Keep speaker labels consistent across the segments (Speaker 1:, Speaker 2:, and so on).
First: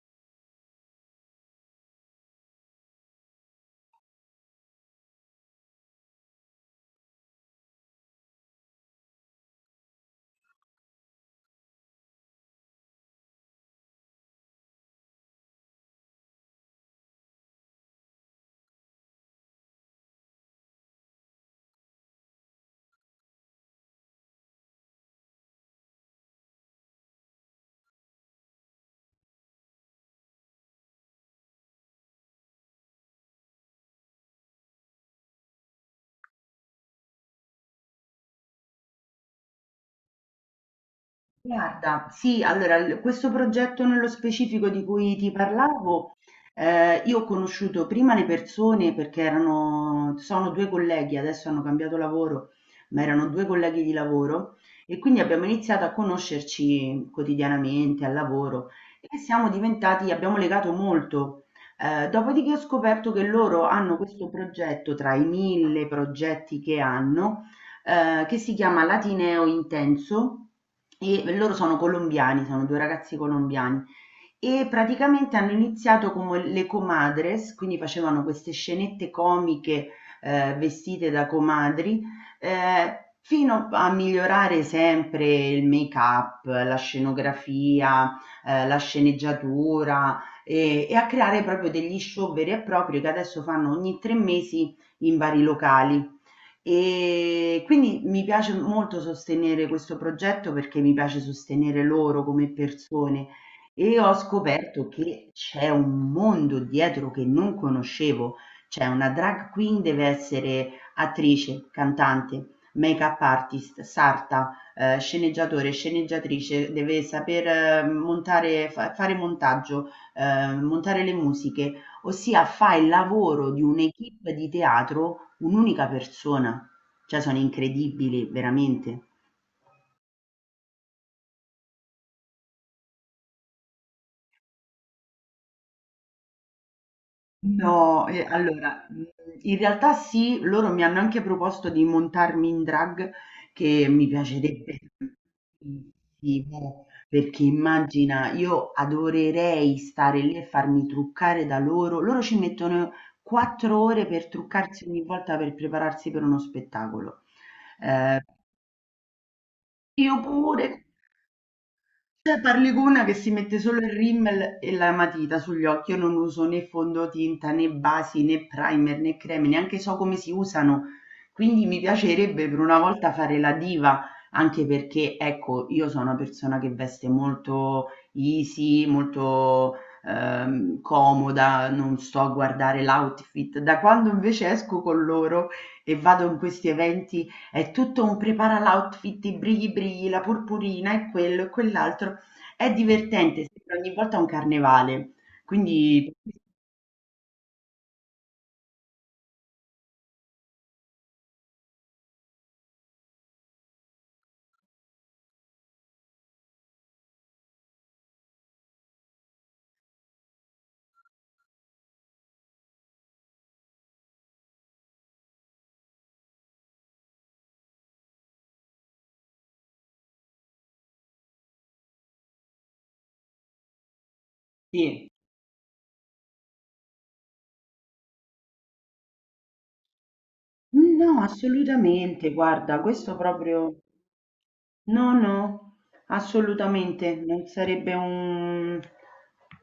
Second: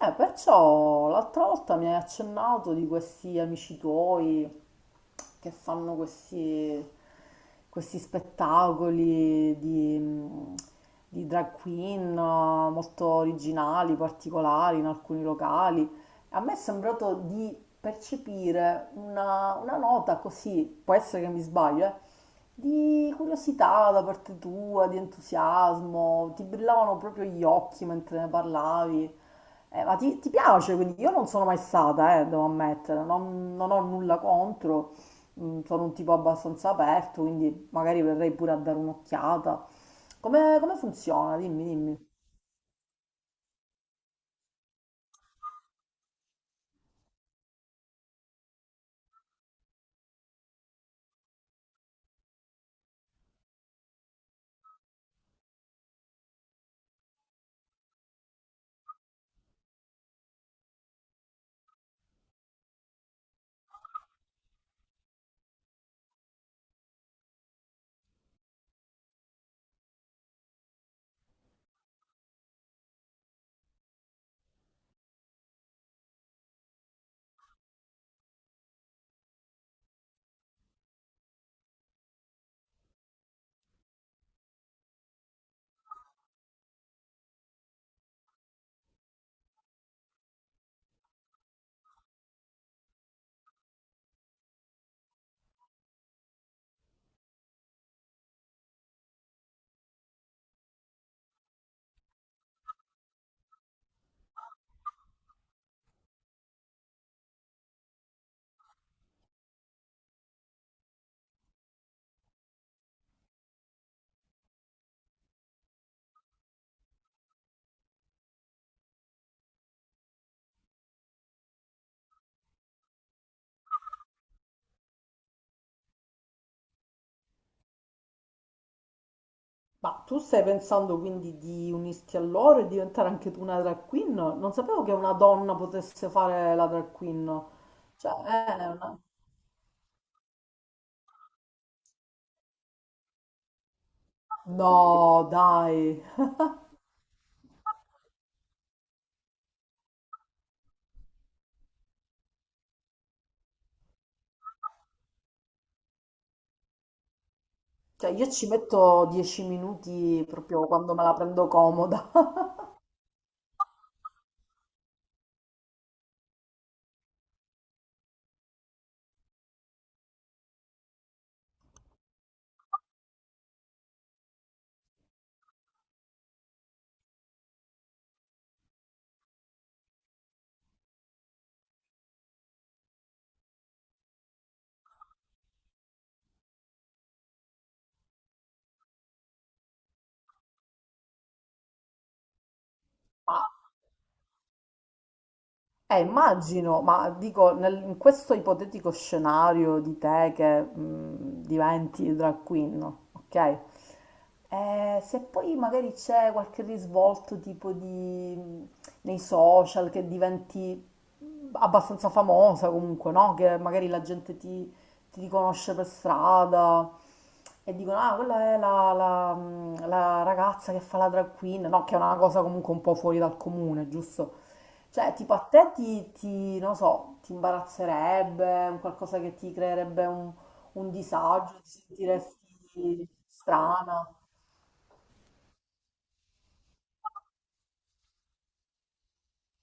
Speaker 1: Perciò l'altra volta mi hai accennato di questi amici tuoi che fanno questi spettacoli di di drag queen molto originali, particolari in alcuni locali. A me è sembrato di percepire una nota così, può essere che mi sbaglio, di curiosità da parte tua, di entusiasmo, ti brillavano proprio gli occhi mentre ne parlavi. Ma ti piace? Quindi io non sono mai stata, devo ammettere, non ho nulla contro, sono un tipo abbastanza aperto, quindi magari verrei pure a dare un'occhiata. Come funziona? Dimmi,
Speaker 2: Guarda,
Speaker 1: dimmi.
Speaker 2: sì, allora l questo progetto nello specifico di cui ti parlavo, io ho conosciuto prima le persone perché erano sono 2 colleghi. Adesso hanno cambiato lavoro, ma erano 2 colleghi di lavoro e quindi abbiamo iniziato a conoscerci quotidianamente al lavoro e siamo diventati abbiamo legato molto. Dopodiché ho scoperto che loro hanno questo progetto tra i 1000 progetti che hanno, che si chiama Latineo Intenso. E loro sono colombiani, sono due ragazzi colombiani e praticamente hanno iniziato come le comadres, quindi facevano queste scenette comiche vestite da comadri, fino a migliorare sempre il make-up, la scenografia, la sceneggiatura e a creare proprio degli show veri e propri che adesso fanno ogni 3 mesi in vari locali. E quindi mi piace molto sostenere questo progetto perché mi piace sostenere loro come persone e ho scoperto che c'è un mondo dietro che non conoscevo. Cioè, una drag queen deve essere attrice, cantante, make-up artist, sarta, sceneggiatore, sceneggiatrice, deve saper montare, fare montaggio, montare le musiche. Ossia fa il lavoro di un'équipe di teatro un'unica persona. Cioè, sono incredibili, veramente.
Speaker 1: Ma tu stai pensando quindi di unirti a loro e diventare anche tu una drag queen? Non sapevo che una donna potesse fare la drag queen.
Speaker 2: No,
Speaker 1: Cioè,
Speaker 2: e
Speaker 1: è
Speaker 2: allora,
Speaker 1: una...
Speaker 2: in realtà sì, loro mi hanno anche proposto di montarmi in drag, che mi piacerebbe
Speaker 1: No, dai.
Speaker 2: tantissimo, perché immagina, io adorerei stare lì e farmi truccare da loro. Loro ci mettono 4 ore per truccarsi ogni volta per prepararsi per uno spettacolo.
Speaker 1: Cioè,
Speaker 2: Ehm,
Speaker 1: io ci metto dieci
Speaker 2: io
Speaker 1: minuti proprio
Speaker 2: pure.
Speaker 1: quando me la prendo comoda.
Speaker 2: Cioè, parli con una che si mette solo il rímel e la matita sugli occhi. Io non uso né fondotinta, né basi, né primer, né creme, neanche so come si usano. Quindi mi piacerebbe per una volta fare la diva, anche perché, ecco, io sono una persona che veste molto easy, molto comoda, non sto a guardare l'outfit. Da quando invece esco con loro e vado in questi eventi è tutto un prepara l'outfit, i brighi brighi, la purpurina e quello e quell'altro. È divertente, sembra ogni volta un carnevale. Quindi
Speaker 1: Immagino, ma dico, in questo ipotetico scenario di te che diventi drag queen, no? Ok? Se poi magari c'è qualche risvolto tipo di, mh, nei social che diventi abbastanza famosa comunque, no? Che magari la gente ti riconosce per strada e dicono, ah, quella è la ragazza che fa la drag queen, no, che è una cosa comunque un po' fuori dal comune, giusto?
Speaker 2: sì.
Speaker 1: Cioè, tipo a te ti non so, ti imbarazzerebbe, un qualcosa che ti creerebbe un
Speaker 2: No,
Speaker 1: disagio, ti
Speaker 2: assolutamente, guarda,
Speaker 1: sentiresti
Speaker 2: questo proprio.
Speaker 1: strana.
Speaker 2: No, no, assolutamente, non sarebbe un,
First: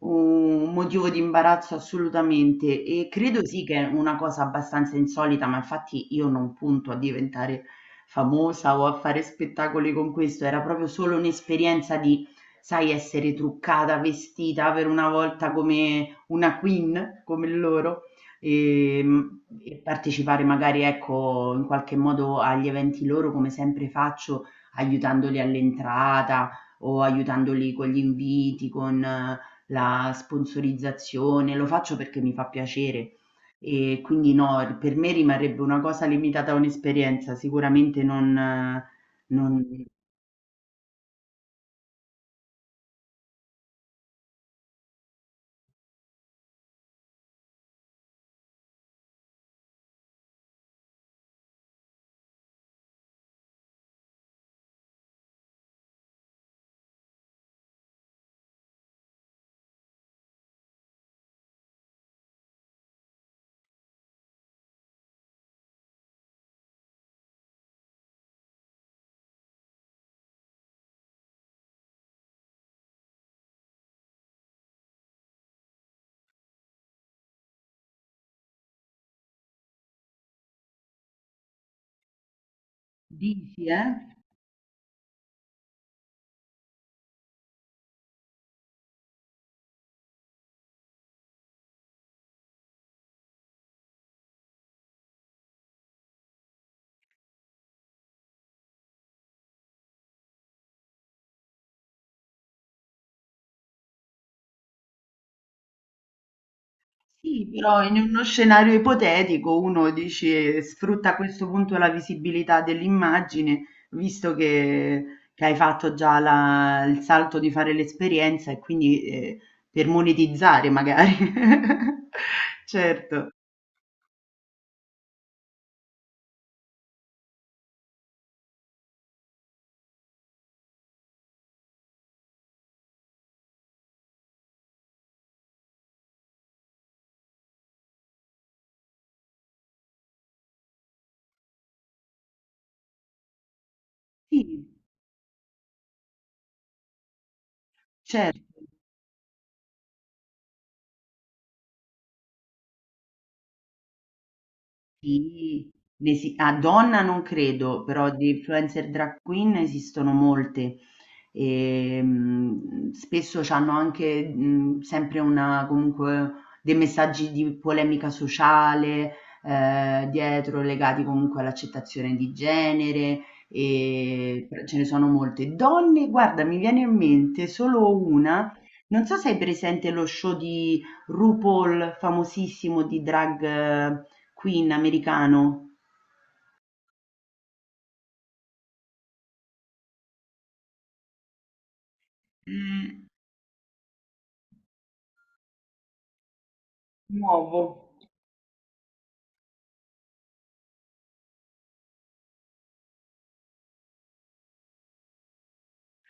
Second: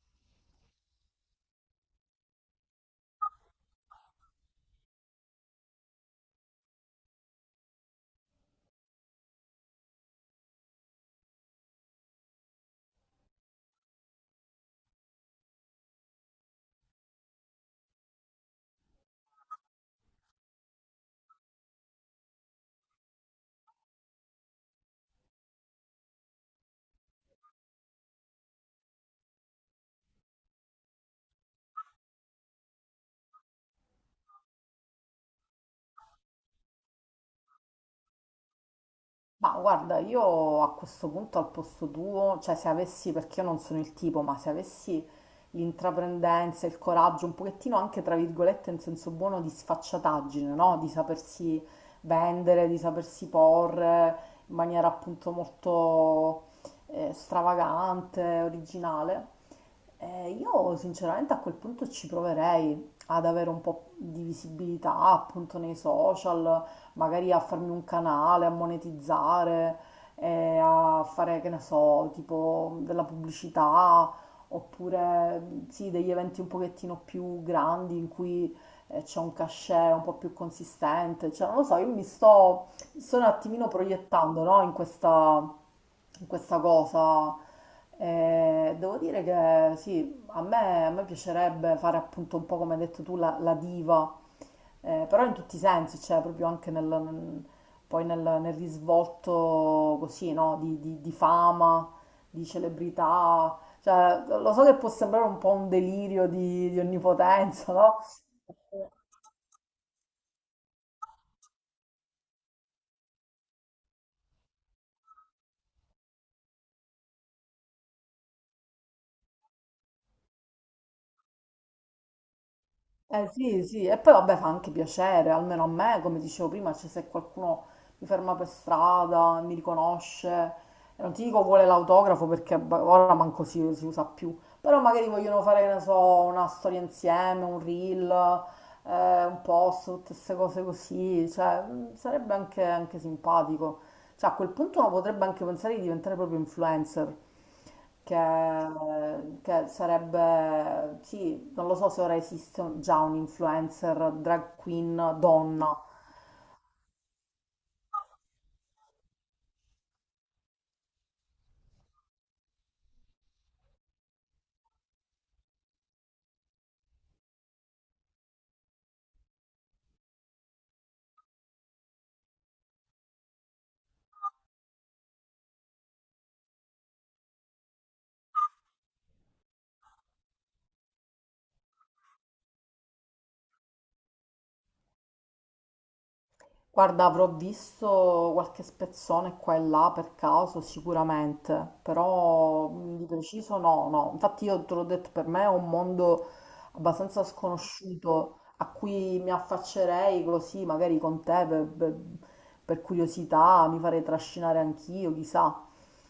Speaker 2: un motivo di imbarazzo assolutamente e credo sì che è una cosa abbastanza insolita, ma infatti io non punto a diventare famosa o a fare spettacoli con questo, era proprio solo un'esperienza di, sai, essere truccata, vestita per una volta come una queen, come loro. E, e partecipare magari ecco in qualche modo agli eventi loro come sempre faccio, aiutandoli all'entrata o aiutandoli con gli inviti, con la sponsorizzazione. Lo faccio perché mi fa piacere. E quindi no, per me rimarrebbe una cosa limitata a un'esperienza, sicuramente non,
Speaker 1: Ma
Speaker 2: non...
Speaker 1: guarda, io a questo punto al posto tuo, cioè se avessi, perché io non sono il tipo, ma se avessi l'intraprendenza, il coraggio, un pochettino anche tra virgolette in senso buono di sfacciataggine, no? Di sapersi vendere, di sapersi porre in maniera appunto molto stravagante, originale, io sinceramente a quel punto ci proverei ad avere un po' di visibilità appunto nei social, magari a farmi un canale, a monetizzare, a fare, che ne so, tipo della pubblicità, oppure sì, degli eventi un pochettino più grandi in cui c'è un cachet un po' più consistente, cioè non lo so, io mi Sto un
Speaker 2: Dici,
Speaker 1: attimino
Speaker 2: eh?
Speaker 1: proiettando, no, in questa cosa. Devo dire che sì, a me piacerebbe fare appunto un po' come hai detto tu la diva, però in tutti i sensi, cioè proprio anche nel poi nel risvolto così, no, di di fama, di celebrità. Cioè, lo so che può sembrare un po' un delirio di
Speaker 2: Sì,
Speaker 1: onnipotenza,
Speaker 2: però in
Speaker 1: no?
Speaker 2: uno scenario ipotetico uno dice sfrutta a questo punto la visibilità dell'immagine, visto che hai fatto già il salto di fare l'esperienza e quindi per monetizzare magari.
Speaker 1: Eh
Speaker 2: Certo,
Speaker 1: sì, sì, e poi vabbè fa anche piacere, almeno a me, come dicevo prima, cioè se qualcuno mi ferma per strada, mi riconosce, e non ti dico vuole l'autografo perché ora manco si usa più, però magari vogliono fare, che ne so, una storia insieme, un reel, un post, tutte queste cose così, cioè sarebbe anche, anche simpatico. Cioè, a quel
Speaker 2: sì,
Speaker 1: punto uno potrebbe anche pensare di diventare proprio influencer, che,
Speaker 2: certo,
Speaker 1: che sarebbe, sì, non lo so se ora esiste già un influencer drag queen
Speaker 2: sì.
Speaker 1: donna.
Speaker 2: A donna non credo, però di influencer drag queen esistono molte. E, spesso c'hanno anche, sempre una comunque dei messaggi di polemica sociale, dietro legati comunque all'accettazione di genere, però ce ne sono molte. Donne, guarda, mi viene in mente solo una, non so se hai presente lo show di RuPaul, famosissimo di drag queen americano.
Speaker 1: Guarda, avrò visto qualche spezzone qua e là per caso, sicuramente, però mm, di
Speaker 2: Mh,
Speaker 1: preciso no, no. Infatti io te l'ho detto, per me è un mondo abbastanza
Speaker 2: Nuovo.
Speaker 1: sconosciuto a cui mi affaccerei così, magari con te, per curiosità, mi farei trascinare anch'io, chissà,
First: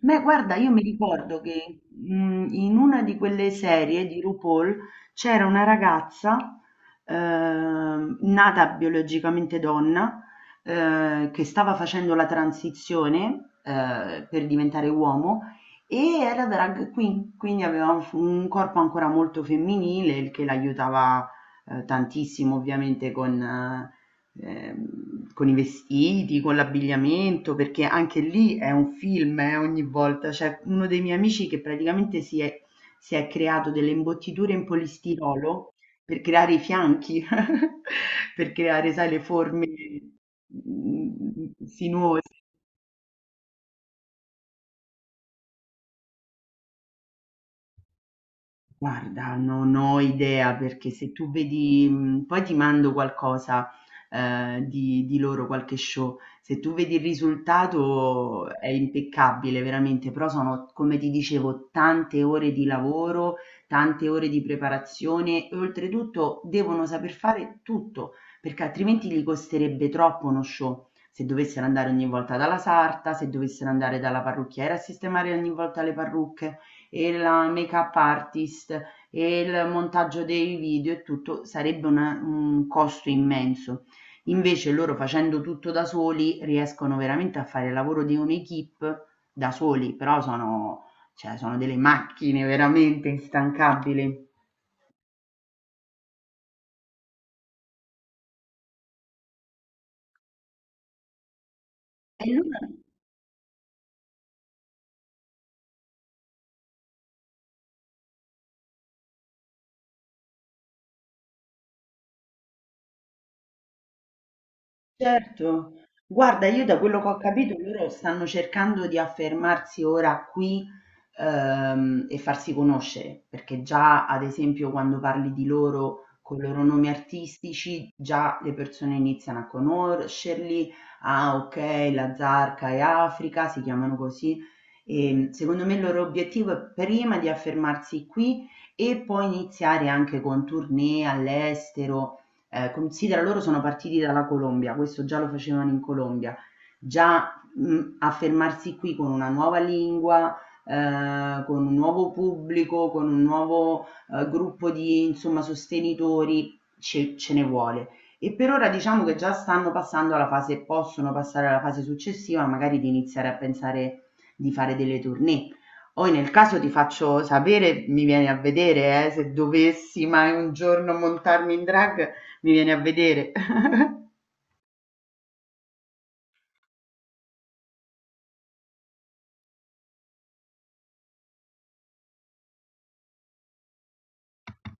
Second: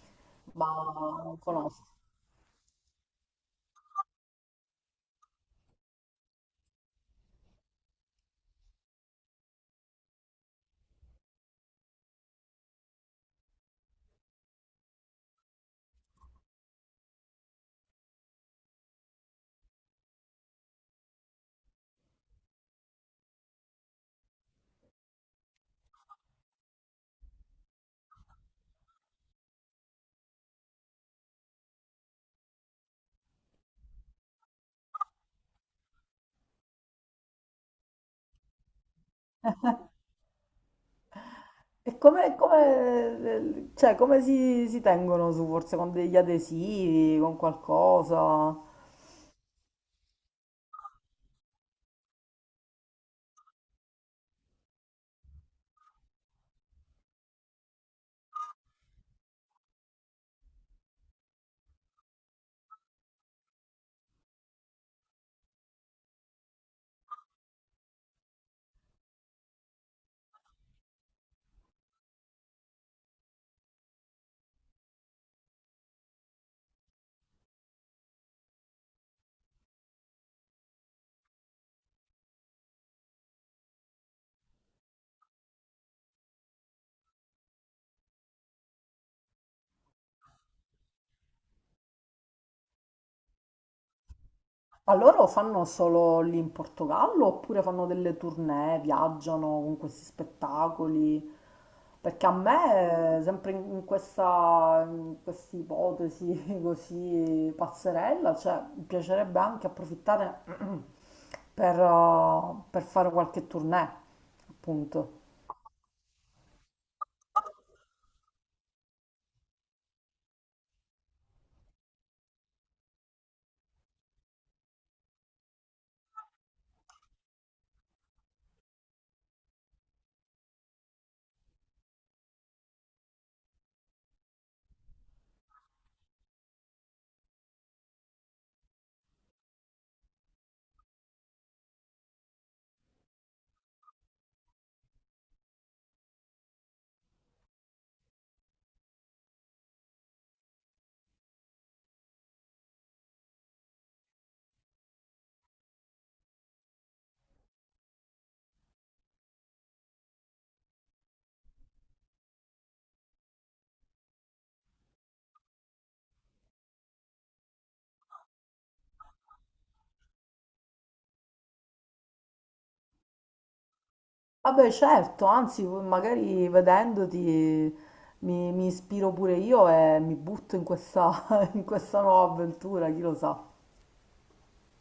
Speaker 2: Beh, guarda,
Speaker 1: ma
Speaker 2: io mi
Speaker 1: non
Speaker 2: ricordo che
Speaker 1: conosco.
Speaker 2: in una di quelle serie di RuPaul c'era una ragazza nata biologicamente donna, che stava facendo la transizione per diventare uomo e era drag queen, quindi aveva un corpo ancora molto femminile, il che l'aiutava tantissimo ovviamente con i vestiti, con l'abbigliamento, perché anche lì è un film, ogni volta. C'è uno dei miei amici che praticamente si è creato delle imbottiture in polistirolo per creare i fianchi, per creare, sai, le forme mm,
Speaker 1: E
Speaker 2: sinuose.
Speaker 1: come, cioè, come si tengono su, forse con degli adesivi, con qualcosa?
Speaker 2: Guarda, non ho idea, perché se tu vedi poi ti mando qualcosa, di loro, qualche show. Se tu vedi, il risultato è impeccabile veramente, però sono, come ti dicevo, tante ore di lavoro, tante ore di preparazione e oltretutto devono saper fare tutto, perché altrimenti gli costerebbe troppo uno show. Se dovessero andare ogni volta dalla sarta, se dovessero andare dalla parrucchiera a sistemare ogni volta le parrucche e la make-up artist e il montaggio dei video e tutto, sarebbe un costo immenso. Invece loro, facendo tutto da soli, riescono veramente a fare il lavoro di un'equipe da soli, però sono, cioè, sono delle macchine veramente instancabili.
Speaker 1: Ma loro fanno solo lì in Portogallo oppure fanno delle tournée, viaggiano con questi spettacoli?
Speaker 2: E
Speaker 1: Perché a
Speaker 2: loro
Speaker 1: me, sempre in questa, in questa ipotesi così pazzerella, cioè, mi piacerebbe anche approfittare per fare qualche tournée, appunto.
Speaker 2: Certo, guarda, io da quello che ho capito loro stanno cercando di affermarsi ora qui, e farsi conoscere, perché già ad esempio quando parli di loro con i loro nomi artistici, già le persone iniziano a conoscerli. Ah, ok, la Zarca e Africa si chiamano così, e secondo me il loro obiettivo è prima di affermarsi qui e poi iniziare anche con tournée all'estero. Considera loro sono partiti dalla Colombia, questo già lo facevano in Colombia. Già affermarsi qui con una nuova lingua, con un nuovo pubblico, con un nuovo gruppo di, insomma, sostenitori, ce ne vuole. E per ora diciamo che già stanno passando alla fase, possono passare alla fase successiva, magari di iniziare a pensare di fare delle tournée. Poi nel caso ti faccio sapere, mi vieni a vedere, se dovessi mai un giorno montarmi in drag, mi viene a vedere.
Speaker 1: Vabbè, certo, anzi, magari vedendoti mi ispiro pure io e mi butto in questa, in questa nuova avventura, chi lo sa.